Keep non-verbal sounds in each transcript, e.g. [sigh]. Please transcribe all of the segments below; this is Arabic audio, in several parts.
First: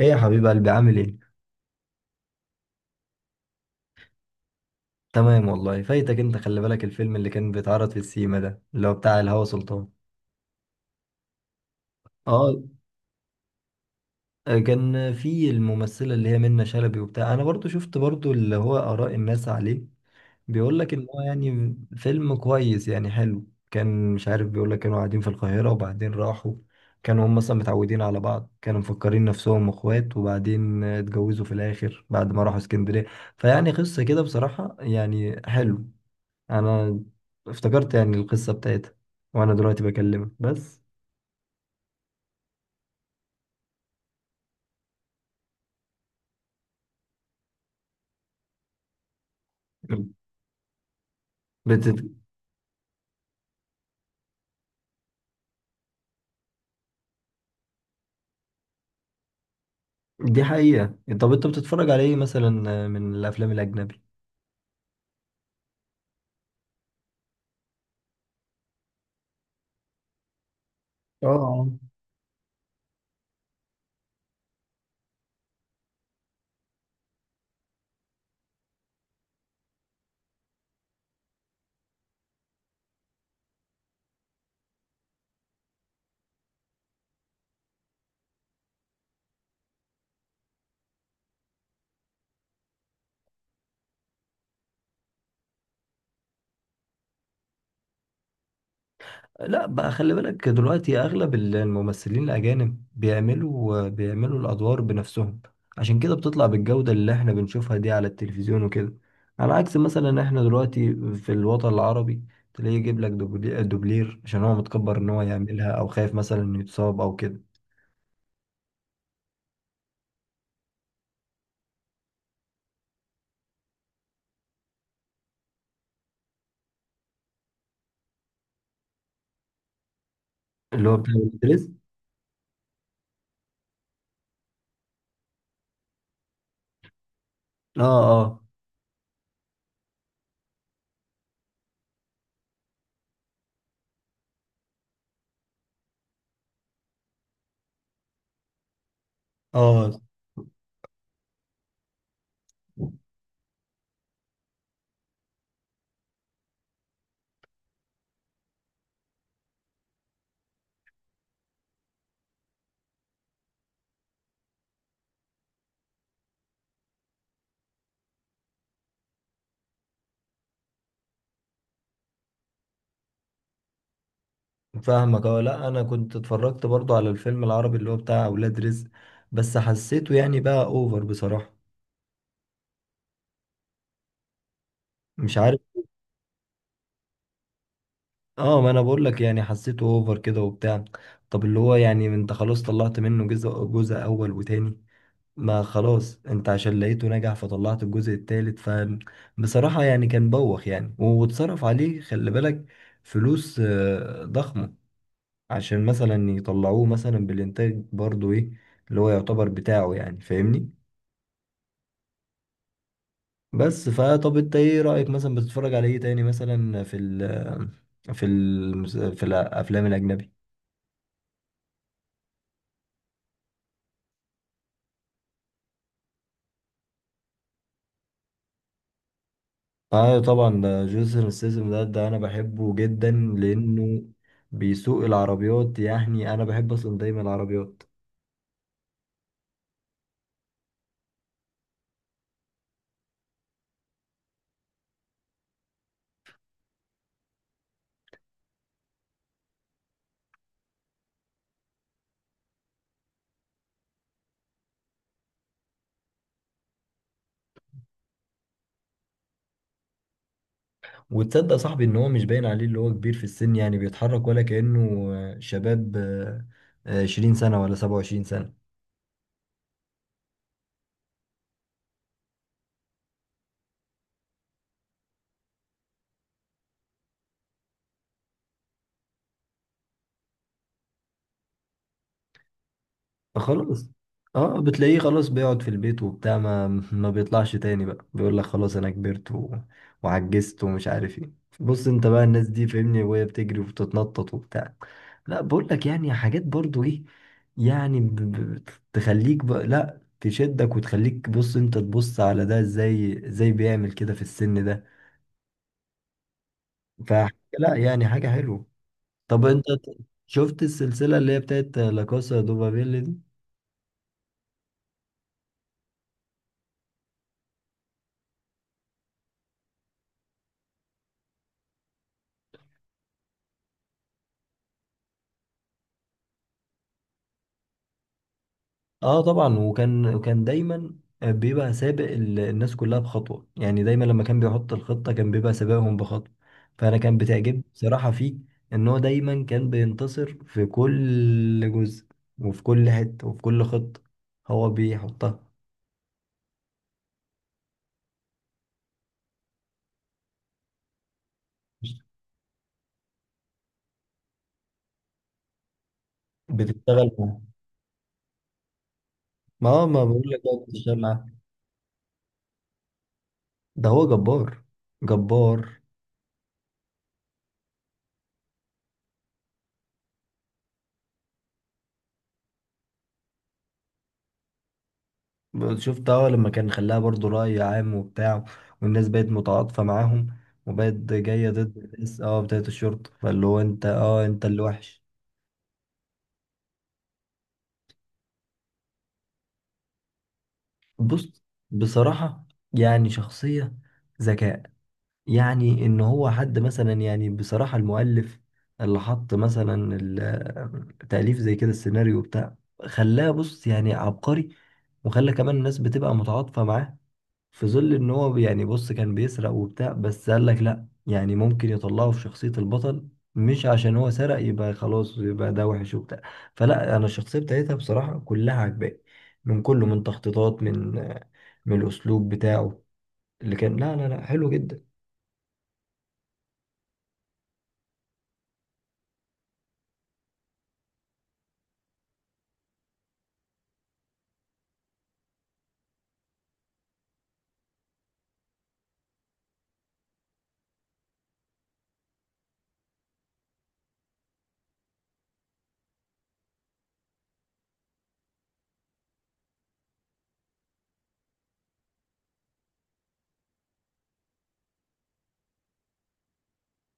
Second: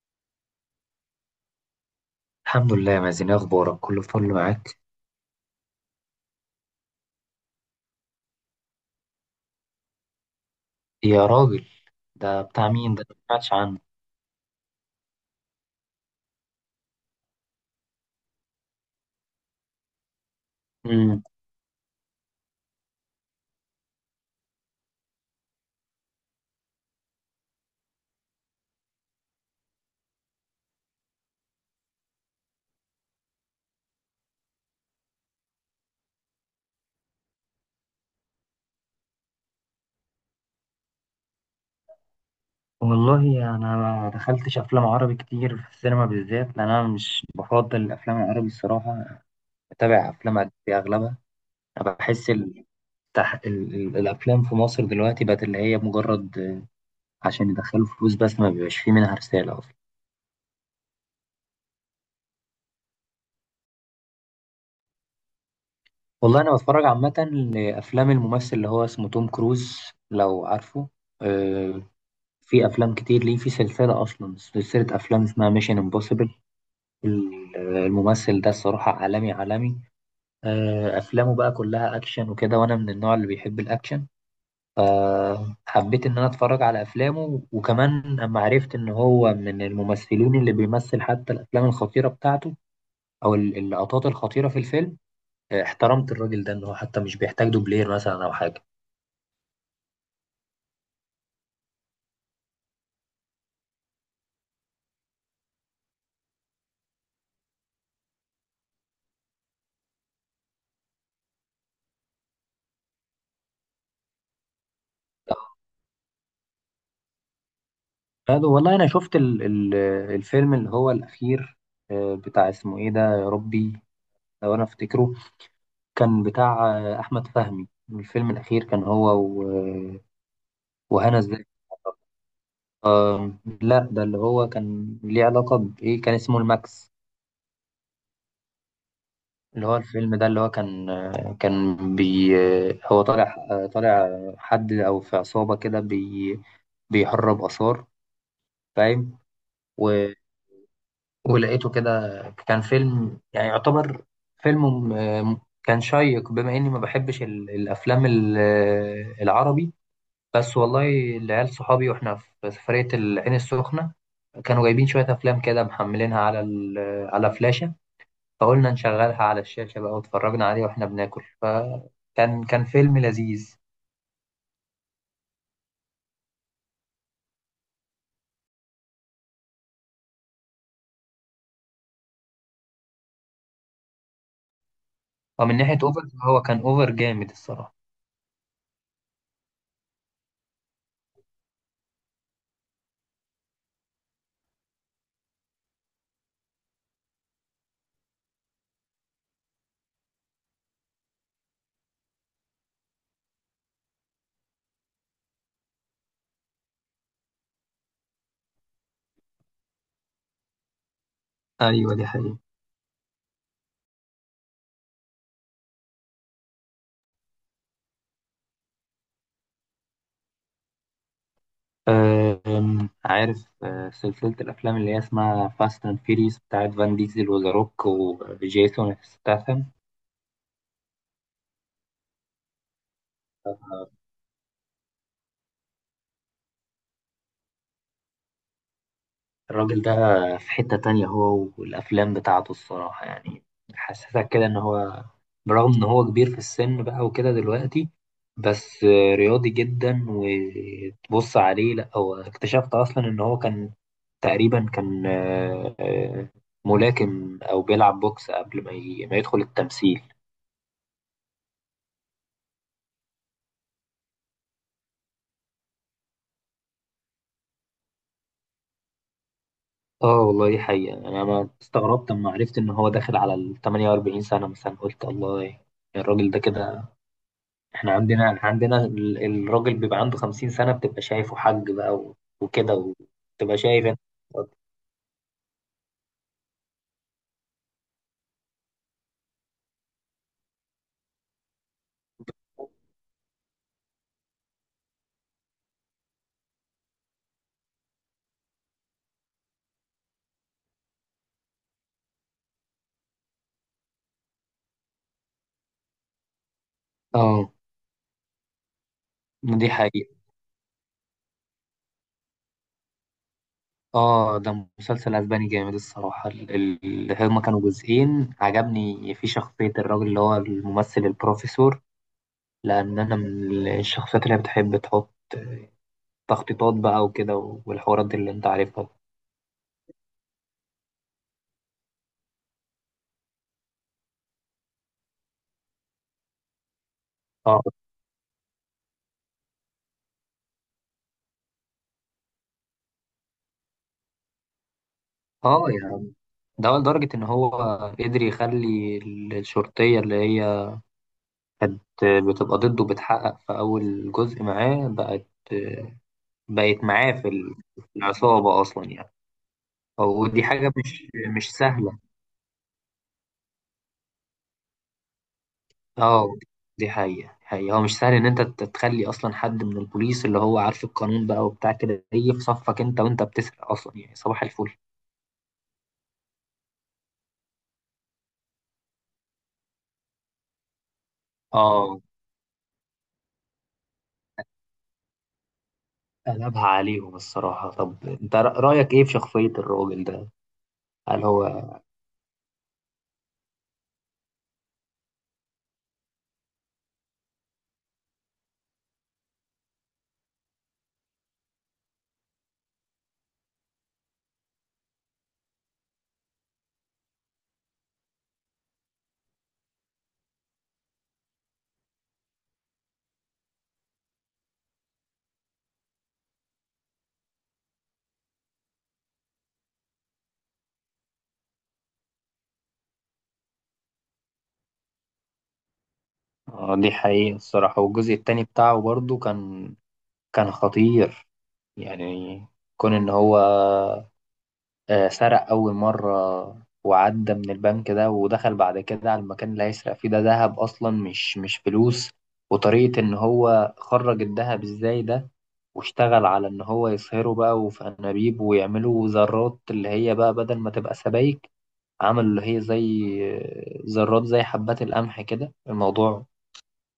ايه يا حبيب قلبي، عامل ايه؟ الحمد لله يا مازن، إيه اخبارك؟ كله فل معاك. تمام والله. فايتك انت، خلي بالك الفيلم اللي كان بيتعرض في السيما ده اللي هو بتاع الهوى سلطان. يا راجل، ده اه بتاع مين ده؟ ما سمعتش عنه. كان في الممثلة اللي هي منة شلبي وبتاع. انا برضو شفت برضو اللي هو اراء الناس عليه، بيقول لك ان هو امم يعني فيلم كويس، يعني حلو. كان مش عارف بيقول لك كانوا قاعدين في القاهرة وبعدين راحوا. كانوا هم مثلا متعودين على بعض، كانوا مفكرين نفسهم اخوات، وبعدين اتجوزوا في الاخر بعد ما راحوا اسكندرية. فيعني قصة كده بصراحة، يعني حلو. انا افتكرت يعني القصه بتاعتها وانا دلوقتي بكلمك بس. والله انا ما دخلتش افلام عربي كتير في السينما، بالذات لان انا مش بفضل الافلام العربي الصراحه. بتابع افلام اجنبي اغلبها. انا بتت... بحس ال... تح... ال... ال... الافلام في مصر دلوقتي بقت اللي هي مجرد عشان يدخلوا فلوس بس، ما بيبقاش فيه منها رساله اصلا. دي حقيقه. طب انت بتتفرج على ايه مثلا من الافلام الاجنبي؟ والله انا بتفرج عامه لافلام الممثل اللي هو اسمه توم كروز، لو عارفه. اه. آه، في افلام كتير ليه، في سلسله اصلا سلسله افلام اسمها ميشن امبوسيبل. الممثل ده الصراحه عالمي عالمي. افلامه بقى كلها اكشن وكده، وانا من النوع اللي بيحب الاكشن. حبيت ان انا اتفرج على افلامه، وكمان اما عرفت ان هو من الممثلين اللي بيمثل حتى الافلام الخطيره بتاعته او اللقطات الخطيره في الفيلم. احترمت الراجل ده ان هو حتى مش بيحتاج دوبلير مثلا او حاجه. لا بقى، خلي بالك دلوقتي اغلب الممثلين الاجانب بيعملوا الادوار بنفسهم، عشان كده بتطلع بالجودة اللي احنا بنشوفها دي على التلفزيون وكده. على عكس مثلا احنا دلوقتي في الوطن العربي، تلاقيه يجيب لك دوبلير عشان هو متكبر ان هو يعملها، او خايف مثلا انه يتصاب او كده. هذا والله انا شفت الفيلم اللي هو الاخير. بتاع اسمه ايه ده يا ربي، لو انا افتكره. كان بتاع احمد فهمي. الفيلم الاخير كان هو اللي هو وهنا بتاع. الزاهد. آه، لا ده اللي هو كان ليه علاقه بايه، كان اسمه الماكس. اه اه اللي هو الفيلم ده اللي هو كان كان بي آه، هو طالع طالع حد او في عصابه كده بيهرب اثار، فاهم. اه و- ولقيته كده. كان فيلم يعني يعتبر فيلم كان شيق، بما اني ما بحبش الافلام العربي. بس والله، العيال صحابي واحنا في سفرية العين السخنة كانوا جايبين شوية أفلام كده محملينها على فلاشة. فقلنا نشغلها على الشاشة بقى واتفرجنا عليه واحنا بناكل، فكان فيلم لذيذ. فاهمك. اه، لا انا كنت اتفرجت برضو على الفيلم العربي اللي هو بتاع اولاد رزق، بس حسيته يعني بقى اوفر بصراحة، مش ومن عارف. ناحية أوفر، هو كان أوفر جامد الصراحة. اه، ما انا بقول لك يعني حسيته اوفر كده وبتاع. طب اللي هو يعني انت خلاص طلعت منه جزء، جزء اول وتاني، ما خلاص انت عشان لقيته نجح فطلعت الجزء التالت. بصراحة يعني كان بوخ، يعني واتصرف عليه خلي بالك فلوس ضخمة، عشان مثلا يطلعوه مثلا بالإنتاج برضو إيه اللي هو يعتبر بتاعه، يعني فاهمني. ايوه دي حقيقة. بس فطب أنت إيه رأيك مثلا؟ بتتفرج على إيه تاني مثلا في ال في ال في الأفلام الأجنبي؟ عارف سلسلة الأفلام اللي هي اسمها فاست أند فيريس بتاعت فان ديزل وذا روك وجيسون ستاثام. آه طبعا، ده جيسون ستاثام ده، أنا بحبه جدا لأنه بيسوق العربيات. يعني أنا بحب أصلا دايما العربيات. الراجل ده في حتة تانية هو والأفلام بتاعته الصراحة يعني، حسسك كده إن هو برغم إن هو كبير في السن بقى وكده دلوقتي، بس رياضي جدا. وتبص عليه لأ، هو اكتشفت أصلا إن هو كان تقريبا كان ملاكم أو بيلعب بوكس قبل ما ما يدخل التمثيل. وتصدق صاحبي ان هو مش باين عليه اللي هو كبير في السن؟ يعني بيتحرك ولا كأنه شباب، 20 سنة ولا 27 سنة. اه والله دي حقيقة، أنا ما استغربت لما عرفت إن هو داخل على ال 48 سنة مثلا، قلت الله. يعني الراجل ده كده. احنا عندنا الراجل بيبقى عنده 50 سنة بتبقى شايفه حاج بقى وكده، وتبقى خلاص، شايف انت. اه بتلاقيه خلاص بيقعد في البيت وبتاع، ما بيطلعش تاني بقى، بيقول لك خلاص انا كبرت وعجزت ومش عارف ايه. بص انت بقى الناس دي فاهمني، وهي بتجري وبتتنطط وبتاع. لا بقول لك يعني حاجات برضو ايه، يعني ب... ب... تخليك بقى، لا تشدك وتخليك بص انت تبص على ده، ازاي ازاي بيعمل كده في السن ده. ف اه لا يعني حاجة حلوة. طب انت دي حقيقة. شفت السلسلة اللي هي بتاعت لا كاسا دوبابيل؟ اه ده مسلسل اسباني جامد الصراحة. اللي هما كانوا جزئين، عجبني في شخصية الراجل اللي هو الممثل البروفيسور، لأن أنا من الشخصيات اللي بتحب تحط تخطيطات بقى وكده، والحوارات دي اللي أنت عارفها. اه طبعا، وكان دايما بيبقى سابق الناس كلها بخطوة. يعني دايما لما كان بيحط الخطة كان بيبقى سابقهم بخطوة. فأنا كان اه بتعجبني بصراحة فيه إن هو دايما كان بينتصر في كل جزء، وفي كل حتة، وفي كل خطة هو بيحطها. اه يعني ده لدرجة إن هو قدر يخلي الشرطية اللي هي كانت بتبقى ضده بتحقق في أول جزء معاه، بقت بتشتغل معاه في العصابة أصلا يعني. معاه، ما هو ما بقول لك ودي بقى حاجة بتشتغل مش معاه. مش سهلة. ده هو جبار، جبار. اه دي حقيقة. حقيقة هو مش سهل إن أنت تخلي أصلا حد من البوليس اللي هو عارف القانون بقى وبتاع كده يجي في صفك أنت وأنت بتسرق أصلا، يعني صباح الفل. شفت؟ اه، لما كان خلاها برضو رأي عام وبتاع، والناس بقت متعاطفة معاهم، وبقت جاية ضد اه، الناس اه بتاعت الشرطة، فاللي هو انت اه انت اللي وحش. قلبها عليهم الصراحة. طب أنت رأيك إيه في شخصية الراجل ده؟ هل بص هو بصراحة، يعني شخصية ذكاء. يعني ان هو حد مثلا، يعني بصراحة المؤلف اللي حط مثلا التأليف زي كده، السيناريو بتاع، خلاه بص يعني عبقري، وخلى كمان الناس بتبقى متعاطفة معاه في ظل ان هو يعني بص كان بيسرق وبتاع. بس قال لك لا، يعني ممكن يطلعه في شخصية البطل، مش عشان هو سرق يبقى خلاص يبقى ده وحش وبتاع. فلا، انا الشخصية بتاعتها بصراحة كلها عجباني، من كله، من تخطيطات، من الاسلوب بتاعه اللي كان، لا لا لا حلو جدا. آه دي حقيقة الصراحة. والجزء التاني بتاعه برضه كان خطير يعني. كون إن هو سرق أول مرة وعدى من البنك ده، ودخل بعد كده على المكان اللي هيسرق فيه ده ذهب أصلا مش فلوس. وطريقة إن هو خرج الذهب إزاي ده، واشتغل على إن هو يصهره بقى وفي أنابيب، ويعملوا ذرات اللي هي بقى بدل ما تبقى سبايك، عملوا اللي هي زي ذرات زي حبات القمح كده. الموضوع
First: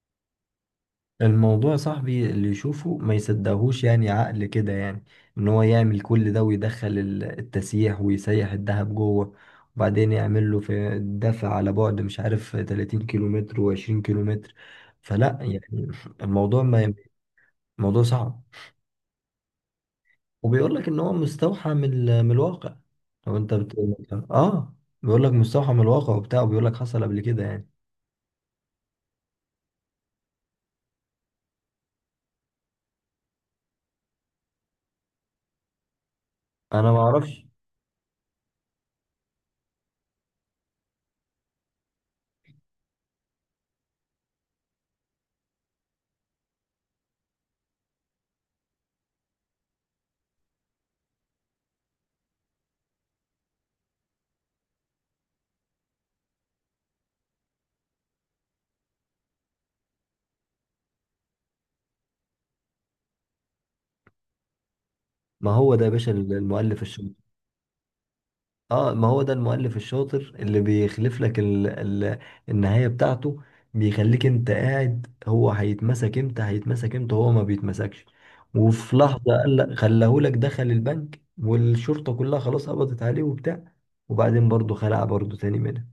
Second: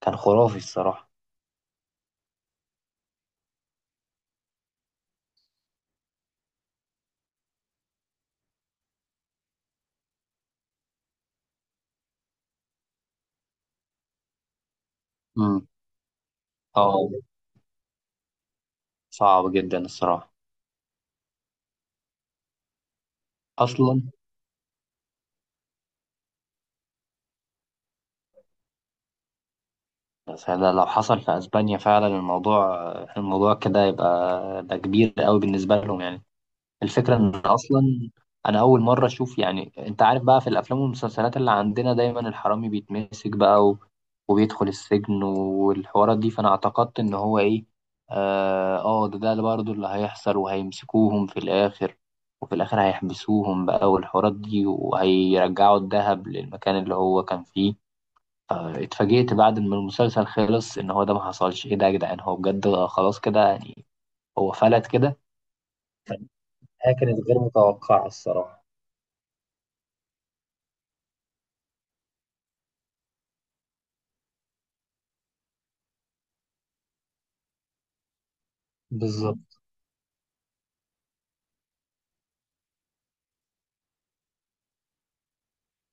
كان خرافي الصراحة. الموضوع يا صاحبي اللي يشوفه ما يصدقهوش، يعني عقل كده، يعني ان هو يعمل كل ده ويدخل التسيح ويسيح الذهب جوه، وبعدين يعمل له في الدفع على بعد مش عارف 30 كيلومتر و20 كيلومتر. فلا مم. يعني الموضوع ما اه الموضوع صعب. صعب جدا الصراحة. وبيقول لك ان هو مستوحى من من الواقع، لو انت أصلا اه، بيقول لك مستوحى من الواقع وبتاع، وبيقول لك حصل قبل كده يعني. بس ده لو حصل في اسبانيا فعلا، الموضوع كده يبقى ده كبير قوي بالنسبه لهم يعني. انا ما الفكره ان اعرفش. اصلا انا اول مره اشوف، يعني انت عارف بقى في الافلام والمسلسلات اللي عندنا دايما الحرامي بيتمسك بقى وبيدخل السجن والحوارات دي. فانا اعتقدت ان هو ايه، اه ده اللي برضه اللي هيحصل وهيمسكوهم في الاخر. وفي الاخر هيحبسوهم بقى والحوارات دي، وهيرجعوا الذهب للمكان اللي هو كان فيه. اتفاجئت بعد ما المسلسل خلص ان هو ده ما حصلش. ايه ده يا جدعان، هو بجد خلاص كده يعني، هو فلت كده. ما هو ده يا باشا المؤلف. هي كانت غير متوقعة الصراحة. اه، ما هو ده المؤلف الشاطر اللي بيخلف لك النهاية بتاعته، بيخليك انت قاعد هو هيتمسك امتى، هيتمسك امتى، هو ما بيتمسكش. وفي لحظة قال بالظبط. لك خلاهولك، دخل البنك والشرطة كلها خلاص قبضت عليه وبتاع، وبعدين برضه خلع برضه تاني منها.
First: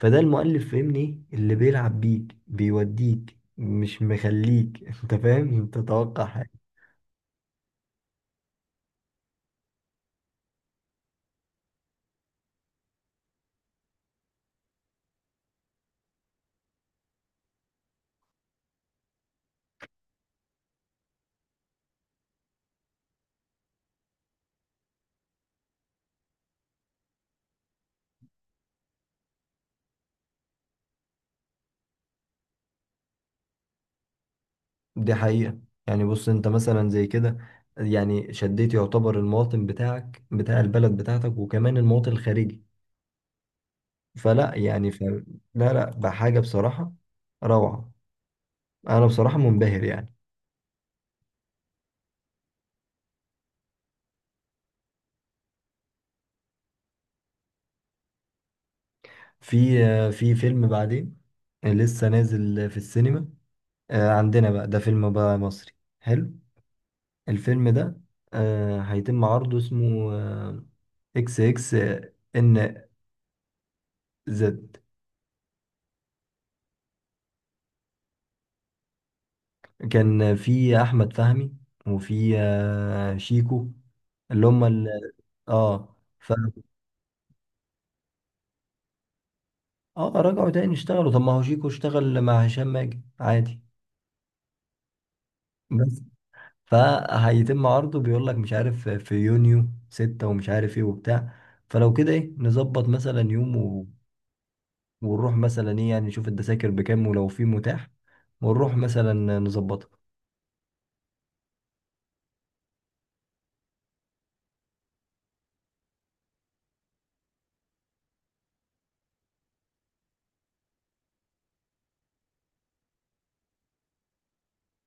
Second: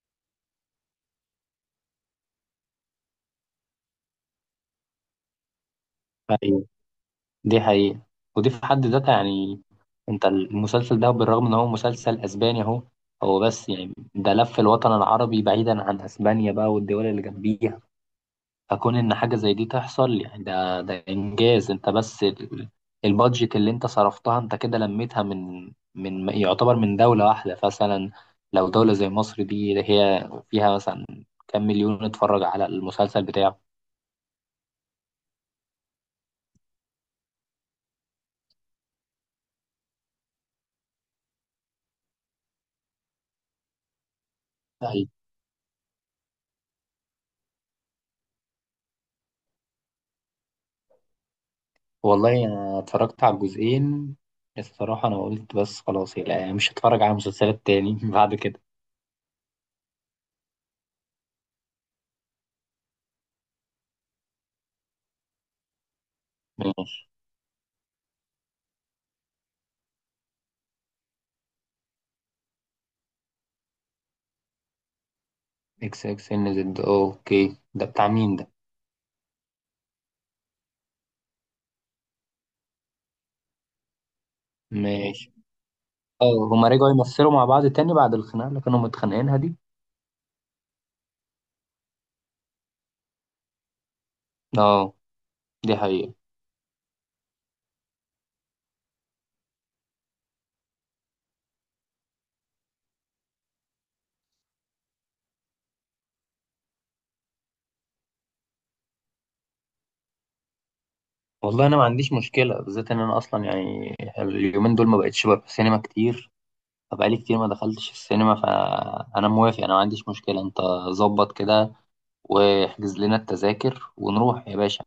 فده المؤلف، فاهمني؟ ايه اللي بيلعب بيك، بيوديك مش مخليك [laughs] انت فاهم انت تتوقع. ايوه دي حقيقة. ودي في حد ذاتها يعني، انت المسلسل ده بالرغم ان هو مسلسل اسباني اهو. هو بس يعني، ده لف الوطن العربي بعيدا عن اسبانيا بقى والدول اللي جنبيها. فكون ان حاجه زي دي تحصل يعني ده انجاز. انت بس البادجت اللي انت صرفتها انت كده لميتها من يعتبر من دوله واحده مثلا. لو دوله زي مصر دي هي فيها مثلا كام مليون اتفرج على المسلسل بتاعه. دي حقيقة. يعني بص انت مثلا زي كده، يعني شديت يعتبر المواطن بتاعك بتاع البلد بتاعتك، وكمان المواطن الخارجي. فلا يعني أيوة. لا، لا بحاجة بصراحة، روعة. انا بصراحة منبهر يعني. والله انا اتفرجت على الجزئين الصراحه، انا قلت بس خلاص لا مش هتفرج على مسلسلات تاني [laughs] بعد كده. في في فيلم بعدين لسه نازل في السينما عندنا بقى، ده فيلم بقى مصري حلو. ماشي. الفيلم ده هيتم عرضه، اسمه اكس اكس ان زد. اكس اكس ان زد، اوكي ده بتاع مين ده؟ كان في احمد فهمي، وفي شيكو، اللي هم ماشي. اه. اه هما رجعوا يمثلوا مع بعض تاني بعد الخناقة اللي كانوا متخانقينها دي. اه رجعوا تاني اشتغلوا، طب ما هو شيكو اشتغل مع هشام ماجد عادي. اه دي بس حقيقة. فهيتم عرضه، بيقول لك مش عارف في يونيو 6 ومش عارف ايه وبتاع. فلو كده ايه، نظبط مثلا يوم ونروح مثلا ايه، يعني نشوف الدساكر بكام ولو في متاح، ونروح مثلا نظبطها. والله انا ما عنديش مشكلة، بالذات ان انا اصلا يعني اليومين دول ما بقتش بروح السينما كتير، فبقالي كتير ما دخلتش السينما. فانا موافق، انا ما عنديش مشكلة. انت ظبط كده واحجز لنا التذاكر ونروح يا باشا،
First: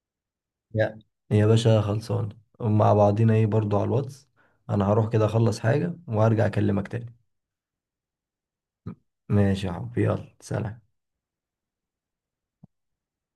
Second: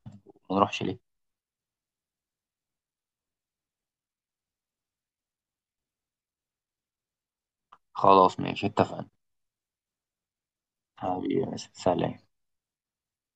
ما نروحش يا ليه؟ يا باشا، خلصان. مع بعضينا ايه برضو على الواتس. انا هروح كده اخلص حاجة وهرجع اكلمك تاني. خلاص ماشي اتفقنا. ماشي يا حبيبي، يلا سلام. حبيبي يا باشا، سلام.